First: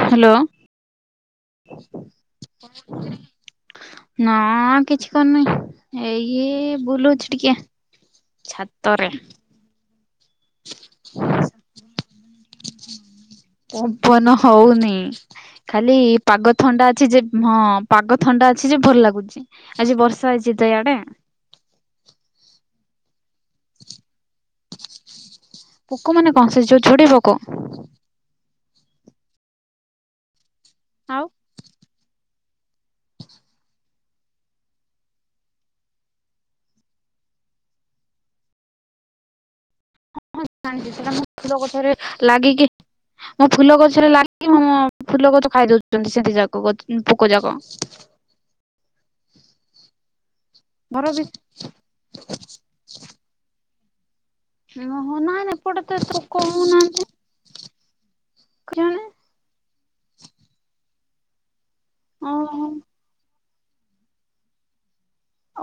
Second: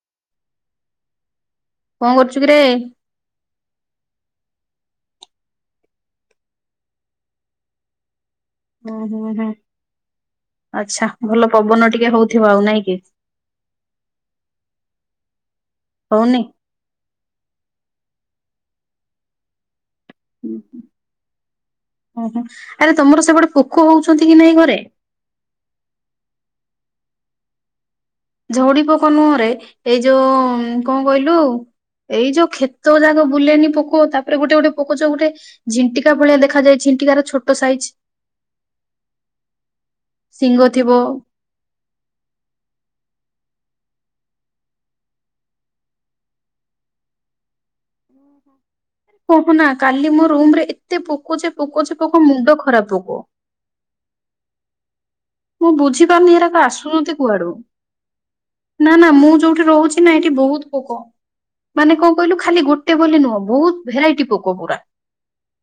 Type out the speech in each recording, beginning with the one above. Hello. କଣ କରୁଛୁ କିରେ? ନା କିଛି କରୁନି ଏଇ ଏ- ବୁଲୁଚି ଟିକେ। ଛା ଉଁ ହୁଁ ହୁଁ ଆଛା ଭଲ ପବନ ଟିକେ ହଉଥିବ ଆଉ ନାଇଁ କି ପବନ ହଉନି ଖାଲି ହଉନି? ପାଗ ତ ଥଣ୍ଡା ଅଛି ଯେ ହଁ ପାଗ ଥଣ୍ଡା ଅଛି ଯେ ଭଲ ଲାଗୁଚି ଆଜି ବର୍ଷା ହେଇଚି ତ ୟାଡେ। ଓହୋ ଆରେ ତମର ସେପଟେ ପୋକ ହଉଚନ୍ତି କି ନାଇଁ ଘରେ? ପୋକ ମାନେ କଣ ସେ ଯଉ ଛୋଡି ପୋକ। ଝଡି ପୋକ ନୁହଁରେ ଏଇ ଯଉ କଁ ଆଉ କହିଲୁ ଏଇ ଯଉ କ୍ଷେତ ଯାକ ବୁଲେନି ପୋକ ତାପରେ ଗୋଟେ ଗୋଟେ ପୋକ ଚ ଗୋଟେ ଝଣ୍ଟିକା ଭଳିଆ ଦେଖାଯାଏ ଝଣ୍ଟିକାର ଛୋଟ ସାଇଜ୍। ହଁ ହଁ ଶିଙ୍ଗ ଥିବ ଜାଣିଚି ସେଟା [unintelligible] ଲାଗିକି ମୋ ଫୁଲ ଗଛରେ ଲାଗି ମ ଫୁଲ ଗଛ ଖାଇ ଦଉଚନ୍ତି ସେ ଦି ଯାକ ପୋକ ଯାକ। କହନା କାଲି ମୋ ରୁମ୍ ରେ ଏତେ ଘର ବି ପୋକ ଯେ ପୋକ ଯେ ପୋକ ମୁଣ୍ଡ ଖରାପ୍ ପୋକ। ନା ନା ମୁଁ ଏପଟେ ତ ବୁଝିପାରୁନି ପୋକ ଏରାକ ହୋଉନାହାନ୍ତି। ଆସୁଛନ୍ତି କୁଆଡୁ ନା ନା ମୁଁ ଯଉଠି ରହୁଚି ନା ଏଠି ବହୁତ୍ ପୋକ। ମାନେ କଁ କହିଲୁ ଖାଲି ଓହୋ। ଗୋଟେ ବୋଲି ନୁହଁ ବହୁତ ଭେରାଇଟି ପୋକ ପୁରା।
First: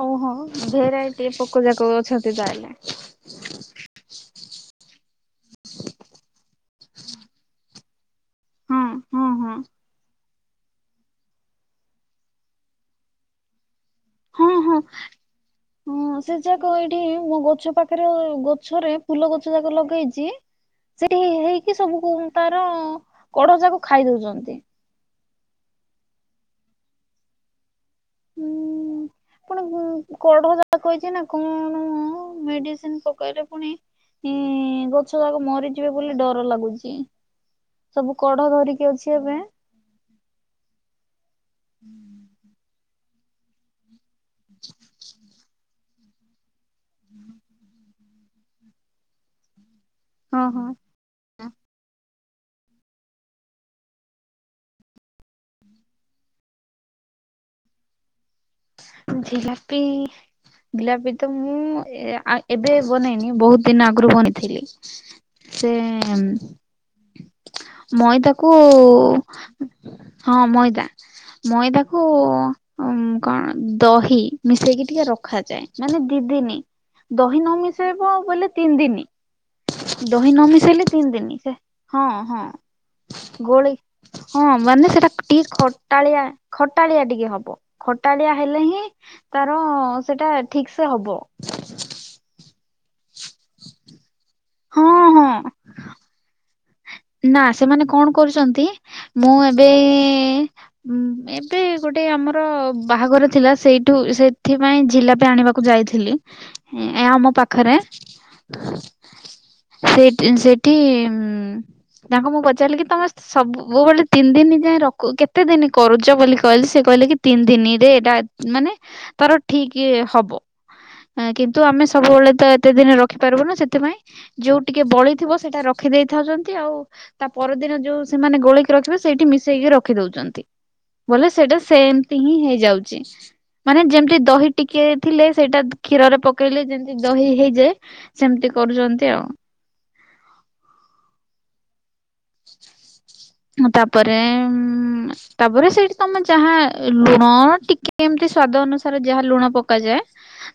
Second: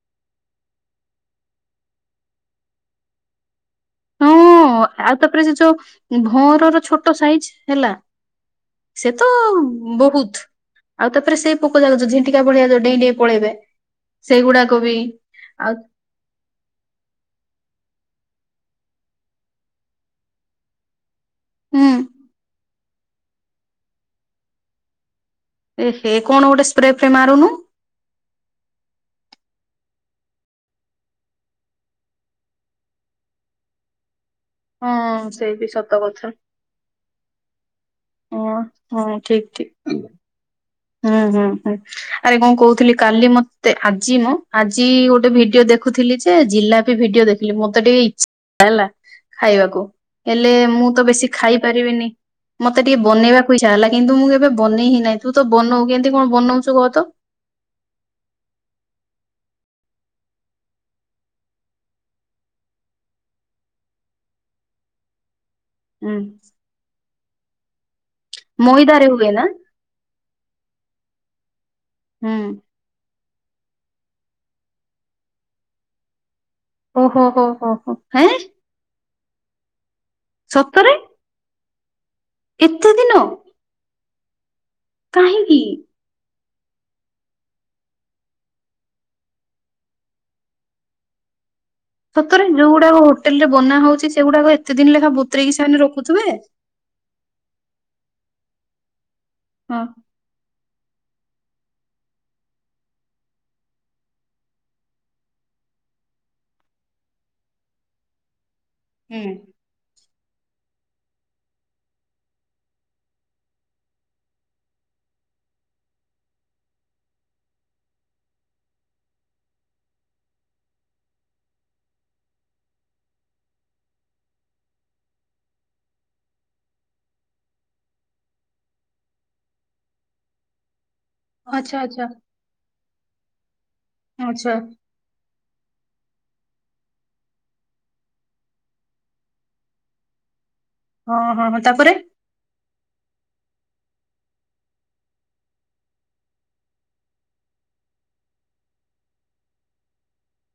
ଓହୋ ଭେରାଇଟି ପୋକ ଯାକ ଅଛନ୍ତି ତାହେଲେ। ହଁ ଆଉ ତାପରେ ସେ ଯୋଉ ଭଅ଼ଁରର ଛୋଟ ସାଇଜ ହେଲା ହଁ ସେ ତ ହଁ ହଁ ବହୁତ। ଆଉ ତାପରେ ସେଇ ପୋକ ଯାଗ ଯୋଉ ଝିଣ୍ଟିକା ଭଳିଆ ଯୋଉ ଡେଇଁଡେଇଁ ପଳେଇବେ ହଁ ହଁ। ସେଇଗୁଡାକ ବି ଆଉ ହଁ ସେ ଯାକ ଏଇଠି ମୋ ଗଛ ପାଖରେ ଗଛରେ ଫୁଲ ଗଛ ଯାକ ଲଗେଇଚି। ସେଠି ହେଇକି ହୁଁ ସବୁ ତାର କଢ ଯାକ ଖାଇ ଦଉଚନ୍ତି। ଏ ହେ କଣ ଗୋଟେ ସ୍ପ୍ରେ ଫ୍ରେ ମାରୁନୁ। ଉଁ ଆପଣ ପୁ କଢ ଯାକ ହେଇଚି ନା କଅଣ ମେଡିସିନ ପକେଇଲେ ପୁଣି ହିଁ ହଁ ଗଛ ଯାକ ସେଇ ବି ମରିଯିବେ ସତ ବୋଲି କଥା ଡର ଲାଗୁଚି। ସବୁ କଢ ହଁ ଧରିକି ଅଛି ଏବେ। ହଁ ହଁ ହଁ ଆରେ କଁ କହୁଥିଲି କାଲି ମତେ ଆଜି ମ ଆଜି ଗୋଟେ ଭିଡିଓ ଦେଖ ଦେଖୁଥିଲି ଯେ ଜିଲାପି ଭିଡିଓ ଦେଖିଲିମତେ ଟିକେ ଇଛା ହେଲା ଖାଇଆକୁ। ହଁ ହେଲେ ହଁ। ମୁଁ ତ ବେଶୀ ଖାଇ ପାରିବିନି ମତେ ଟିକେ ବନେଇବାକୁ ଇଛା ହେଲା କିନ୍ତୁ ମୁଁ କେବେ ବନେଇ ହିଁ ନାହିଁ ତୁ ତୁ ବନୋଉ କେମିତି କଁ ବନଉଚୁ କହ ତ? ଝିଲାପି ଜିଲାପି ତ ମୁଁ ଏ ଆ ଏବେ ବନେଇନି ବହୁତ ଦିନ ଆଗୁରୁ ବନେଇଥିଲି। ସେ ହୁଁ ମଇଦାକୁ ମଇଦାରେ ହୁଏ ନା ହଁ ମଇଦା ମଇଦା କୁ ହୁଁ ଉଁ କଣ ଦହି ମିଶେଇକି ଟିକେ ରଖାଯାଏ ମାନେ ଦି ଦିନି। ଓହୋ ଦହି ହୋ ନ ହୋ ହୋ ମିଶେଇବ ହେଁ ବୋଲି ତିନି ଦିନି ଦହି ନ ମିଶେଇଲେ ସତରେ ତିନି ଦିନି ସେ ହଁ ହଁ। ଏତେ ଦିନ? ଗୋଳି ହଁ ମାନେ ସେଟା ଟିକେ କାହିଁକି ଖଟାଳିଆ, ଖଟାଳିଆ ଟିକେ ହବ। ଖଟାଳିଆ ହେଲେ ହିଁ ତାର ସେଟା ଠିକ ସେ ହବ। ସତରେ ଯୋଉଗୁଡାକ ହୋଟେଲ ରେ ବନା ହଉଛି, ସେଗୁଡାକ ଏତେ ଦିନି ହଁ ଲେଖାଏଁ ହଁ ବତୁରେଇକି ସେମାନେ ରଖୁଥିବେ? ନା, ସେମାନେ କଣ କରୁଚନ୍ତି ମୁଁ ଏବେ ହଁ ଏବେ ଗୋଟେ ଆମର ବାହାଘର ଥିଲା ସେଇଠୁ ସେଥିପାଇଁ ଜିଲାପି ଆଣିବାକୁ ଯାଇଥିଲି। ହେଁ ଏ ଆମ ପାଖରେ। ହୁଁ। ସେଇଟି ଉଁ ସେଇଠି ଉଁ ତାଙ୍କୁ ମୁଁ ପଚାରିଲି କି ତମ ସବୁ ବେଳେ ତିନି ଦିନି ଯାଏ ରଖୁ କେତେ ଦିନି କରୁଚ ବୋଲି କହିଲି ସେ କହିଲେ କି ତିନି ଦିନିରେ ଏଇଟା ମାନେ ତାର ଠିକ୍ ହବ। ଏଁ କିନ୍ତୁ ଆମେ ସବୁବେଳେ ତ ଏତେ ଦିନି ରଖିପାରିବୁନୁ ସେଥିପାଇଁ ଯୋଉ ଟିକେ ବଳିଥିବ ସେଇଟା ରଖିଦେଇ ଥାଉଚନ୍ତି ଆଉ ତା ପରଦିନ ଯୋଉ ସେମାନେ ଗୋଳେଇକି ରଖିବେ ସେଇଠି ମିଶେଇକି ରଖିଦଉଚନ୍ତି। ବୋଲେ ସେଇଟା ଆଚ୍ଛା ଆଚ୍ଛା ସେମତି ହିଁ ହେଇଯାଉଚି ମାନେ ଯେମତି ଦହି ଆଚ୍ଛା ଟିକିଏ ଥିଲେ ସେଇଟା କ୍ଷୀରରେ ପକେଇଲେ ଯେମତି ଦହି ହେଇଯାଏ ସେମତି କରୁଚନ୍ତି ଆଉ। ହଁ ହଁ ହଁ ତାପରେ? ହଁ ତାପରେ ଉଁ ତାପରେ ସେଇଠି ତମେ ଯାହା ଲୁଣ ଟିକେ ଏମତି ସ୍ଵାଦ ଅନୁସାରେ ଯାହା ଲୁଣ ପକାଯାଏ।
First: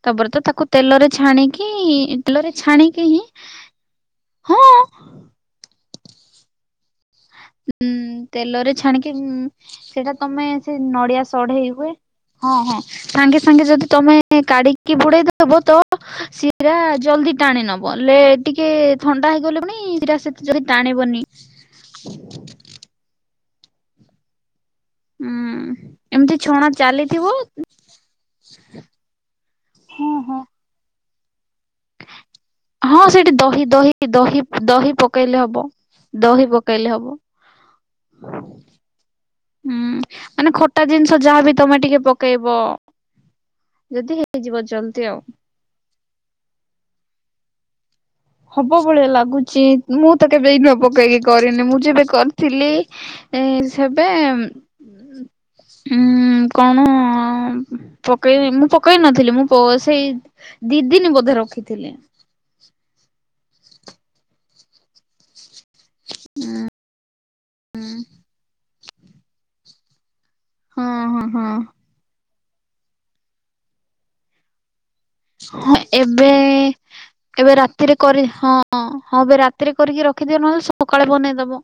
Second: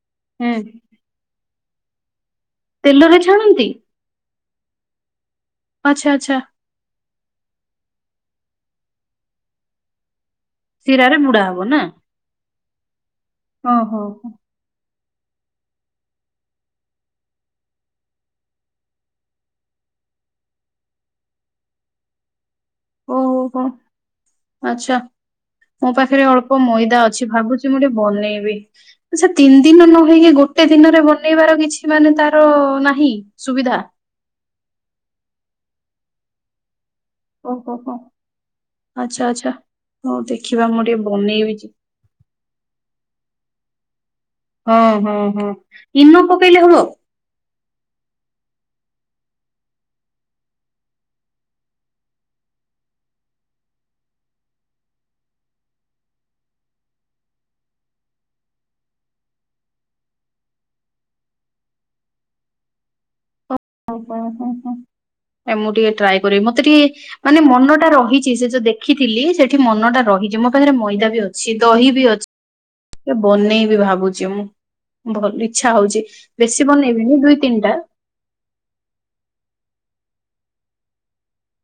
ତାପରେ ତ ହୁଁ ତାକୁ ତେଲରେ ଛାଣିକି ତେଲରେ ଛାଣିକି ତେଲରେ ହିଁ ଛାଣନ୍ତି ହଁ। ଆଚ୍ଛା ଆଚ୍ଛା। ଉଁ ତେଲରେ ଛାଣିକି ଉଁ ସେଇଟା ତମେ ଇଁ ଶିରାରେ ନଡିଆ ବୁଡା ହବ ସଢେଇ ନା ହୁଏ ହଁ ହଁ ସାଙ୍ଗେ ସାଙ୍ଗେ ଯଦି ଓହୋ ତମେ କାଢି କି ବୁଡେଇଦବ ତ ଶିରା ଜଲଦି ଟାଣି ନବ ଲେ ଟିକିଏ ଥଣ୍ଡା ହେଇଗଲେ ପୁଣି ଶିରା ସେତେ ଯଦି ଟାଣିବନି। [unintelligible] ଓହୋ ହୋ ଆଚ୍ଛା। ଉଁ ମୋ ପାଖେରେ ଏମିତି ଅଳ୍ପ ଛଣା ମଇଦା ଚାଲିଥିବ ଅଛି ଭାବୁଚି ମୁଁ ଟିକେ ବନେଇବି। ସେ ତିନି ଦିନ ନ ହଁ ହେଇକି ହଁ ଗୋଟେ ଦିନରେ ବନେଇବାର କିଛି ମାନେ ତାର ନାହିଁ ସୁବିଧା? ହି ଦହି ଦହି ପକେଇଲେ ହବ ଦହି ପକେଇଲେ ହବ। ଓହୋ ହୋ ଆଚ୍ଛା ଆଚ୍ଛା ହୁଁ ହଉ ମାନେ ଦେଖିବା ଖଟା ମୁଁ ଟିକେ ଜିନିଷ ଯାହାବି ବନେଇବି ତମେ ଟିକେ ପ କେଇବ ଯଦି ହେଇଯିବ ହଁ ଜଲଦି ହଁ ଆଉ। ହଁ ଇନୋ ପକେଇଲେ ହବ? ହବ ଭଳିଆ ଲାଗୁଚି ମୁଁ ତ କେବେ ଇନୋ ପକେଇକି କରିନି ମୁଁ ଯେବେ କରିଥିଲି ଏ ସେବେ ଉଁ କଣ ପକେଇନି ମୁଁ ପକେଇ ନଥିଲି ମୁଁ ପ ସେଇ ଦି ଦିନି ବୋଧେ ରଖିଥିଲି। ଓହୋ ହଁ ହଁ ଏ ମୁଁ ଟିକେ ଟ୍ରାଏ କରିବି ମତେ ଟିକେ ମାନେ ମନ ଟା ରହିଚି ସେ ଯୋଉ ଦେଖିଥିଲି ସେଠି ମନଟା ରହିଚି ମୋ ପାଖେରେ ହଁ ମଇଦା ବି ହଁ ହଁ ଅଛି ଦହି ବି ଅଛି ଟିକେ ବନେଇବି ଭାବୁଚି ମୁଁ। ଭଲ ଇଚ୍ଛା ହଁ ହଉଚି ଏବେ ବେଶୀ ବନେଇବିନି ଦୁଇ ଏବେ ତିନିଟା। ରାତିରେ କରି ହଁ ହଁ ଏବେ ରାତିରେ କରିକି ରଖିଦିଅ ନହେଲେ ସକାଳେ ବନେଇଦବ।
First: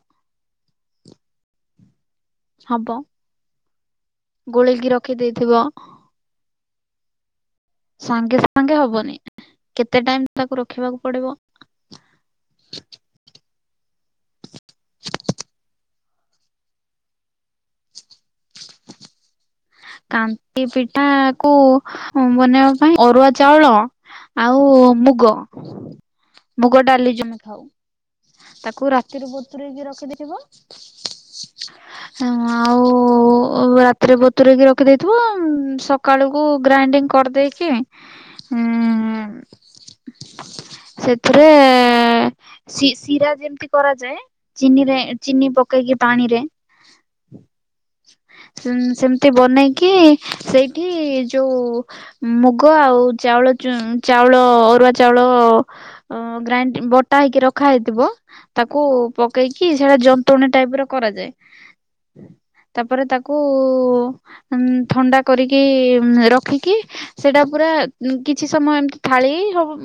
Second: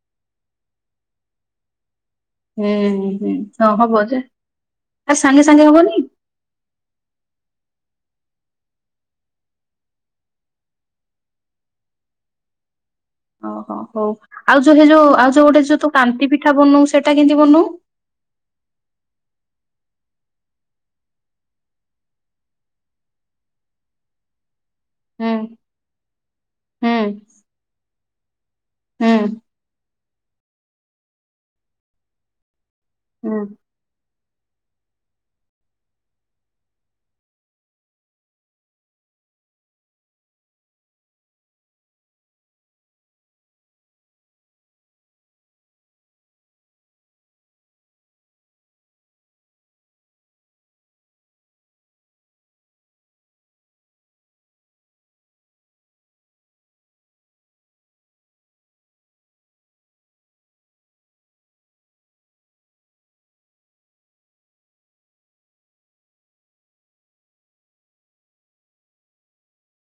ହୁଁ ହବ। ହୁଁ ହଁ ହବ ଯେ। ଗୋଳେଇକି ଆ ରଖି ସାଙ୍ଗେ ଦେଇଥିବ। ସାଙ୍ଗେ ହବନି ସାଙ୍ଗେ ସାଙ୍ଗେ ହବନି କେତେ ଟାଇମ ତାକୁ ରଖିବାକୁ ପଡିବ। ଓହୋ ହଉ ଆଉ ଯୋଉ ସେଇ ଯଉ ଯୋଉ ଗୋଟେ ଯୋଉ ତୁ କାନ୍ତି ପିଠା ବନଉ ସେଇଟା କେମିତି ବନଉ କାନ୍ତି ପିଠା କୁ ବନେଇବା ପାଇଁ ଅରୁଆ ଚାଉଳ ଆଉ ହୁଁ ମୁଗ ମୁଗ ହୁଁ ଡାଲି ଯୋ ଆମେ ଖାଉ। ତାକୁ ହୁଁ ରାତିରୁ ବତୁରେ ହେଇକି ରଖିଦେବ। ହଁ ଆଉ ହଁ ଉ ରାତିରେ ବତୁୁରକି ରଖିଦେଇଥିବ ସକାଳକୁ ଗ୍ରାଇଣ୍ଡିଙ୍ଗ କରିଦେଇକି ଏଁ ସେଥିରେ ଶି ଶିରା ଯେମିତି କରାଯାଏ। ଚିନିରେ ଚିନି ପକେଇକି ପାଣିରେ। ସେମିତି ବନେଇକି ସେଇଠି ଯୋଉ ମୁଗ ଆଉ ଚାଉଳ ଚୁ ଚାଉଳ ଅରୁଆ ଚାଉଳ ଓ ଗ୍ରାଇଣ୍ଡ ବଟା ହେଇକି ରଖା ହେଇଥିବ। ତାକୁ ପକେଇକି ସେଇଟା ଯନ୍ତଣୀ ଟାଇପ ର କରାଯାଏ। ତାପରେ ତାକୁ ଉଁ ଥଣ୍ଡା କରିକି ରଖିକି ସେଟା ପୁରା କିଛି ସମୟ ଏମିତି ଥାଳି ହବ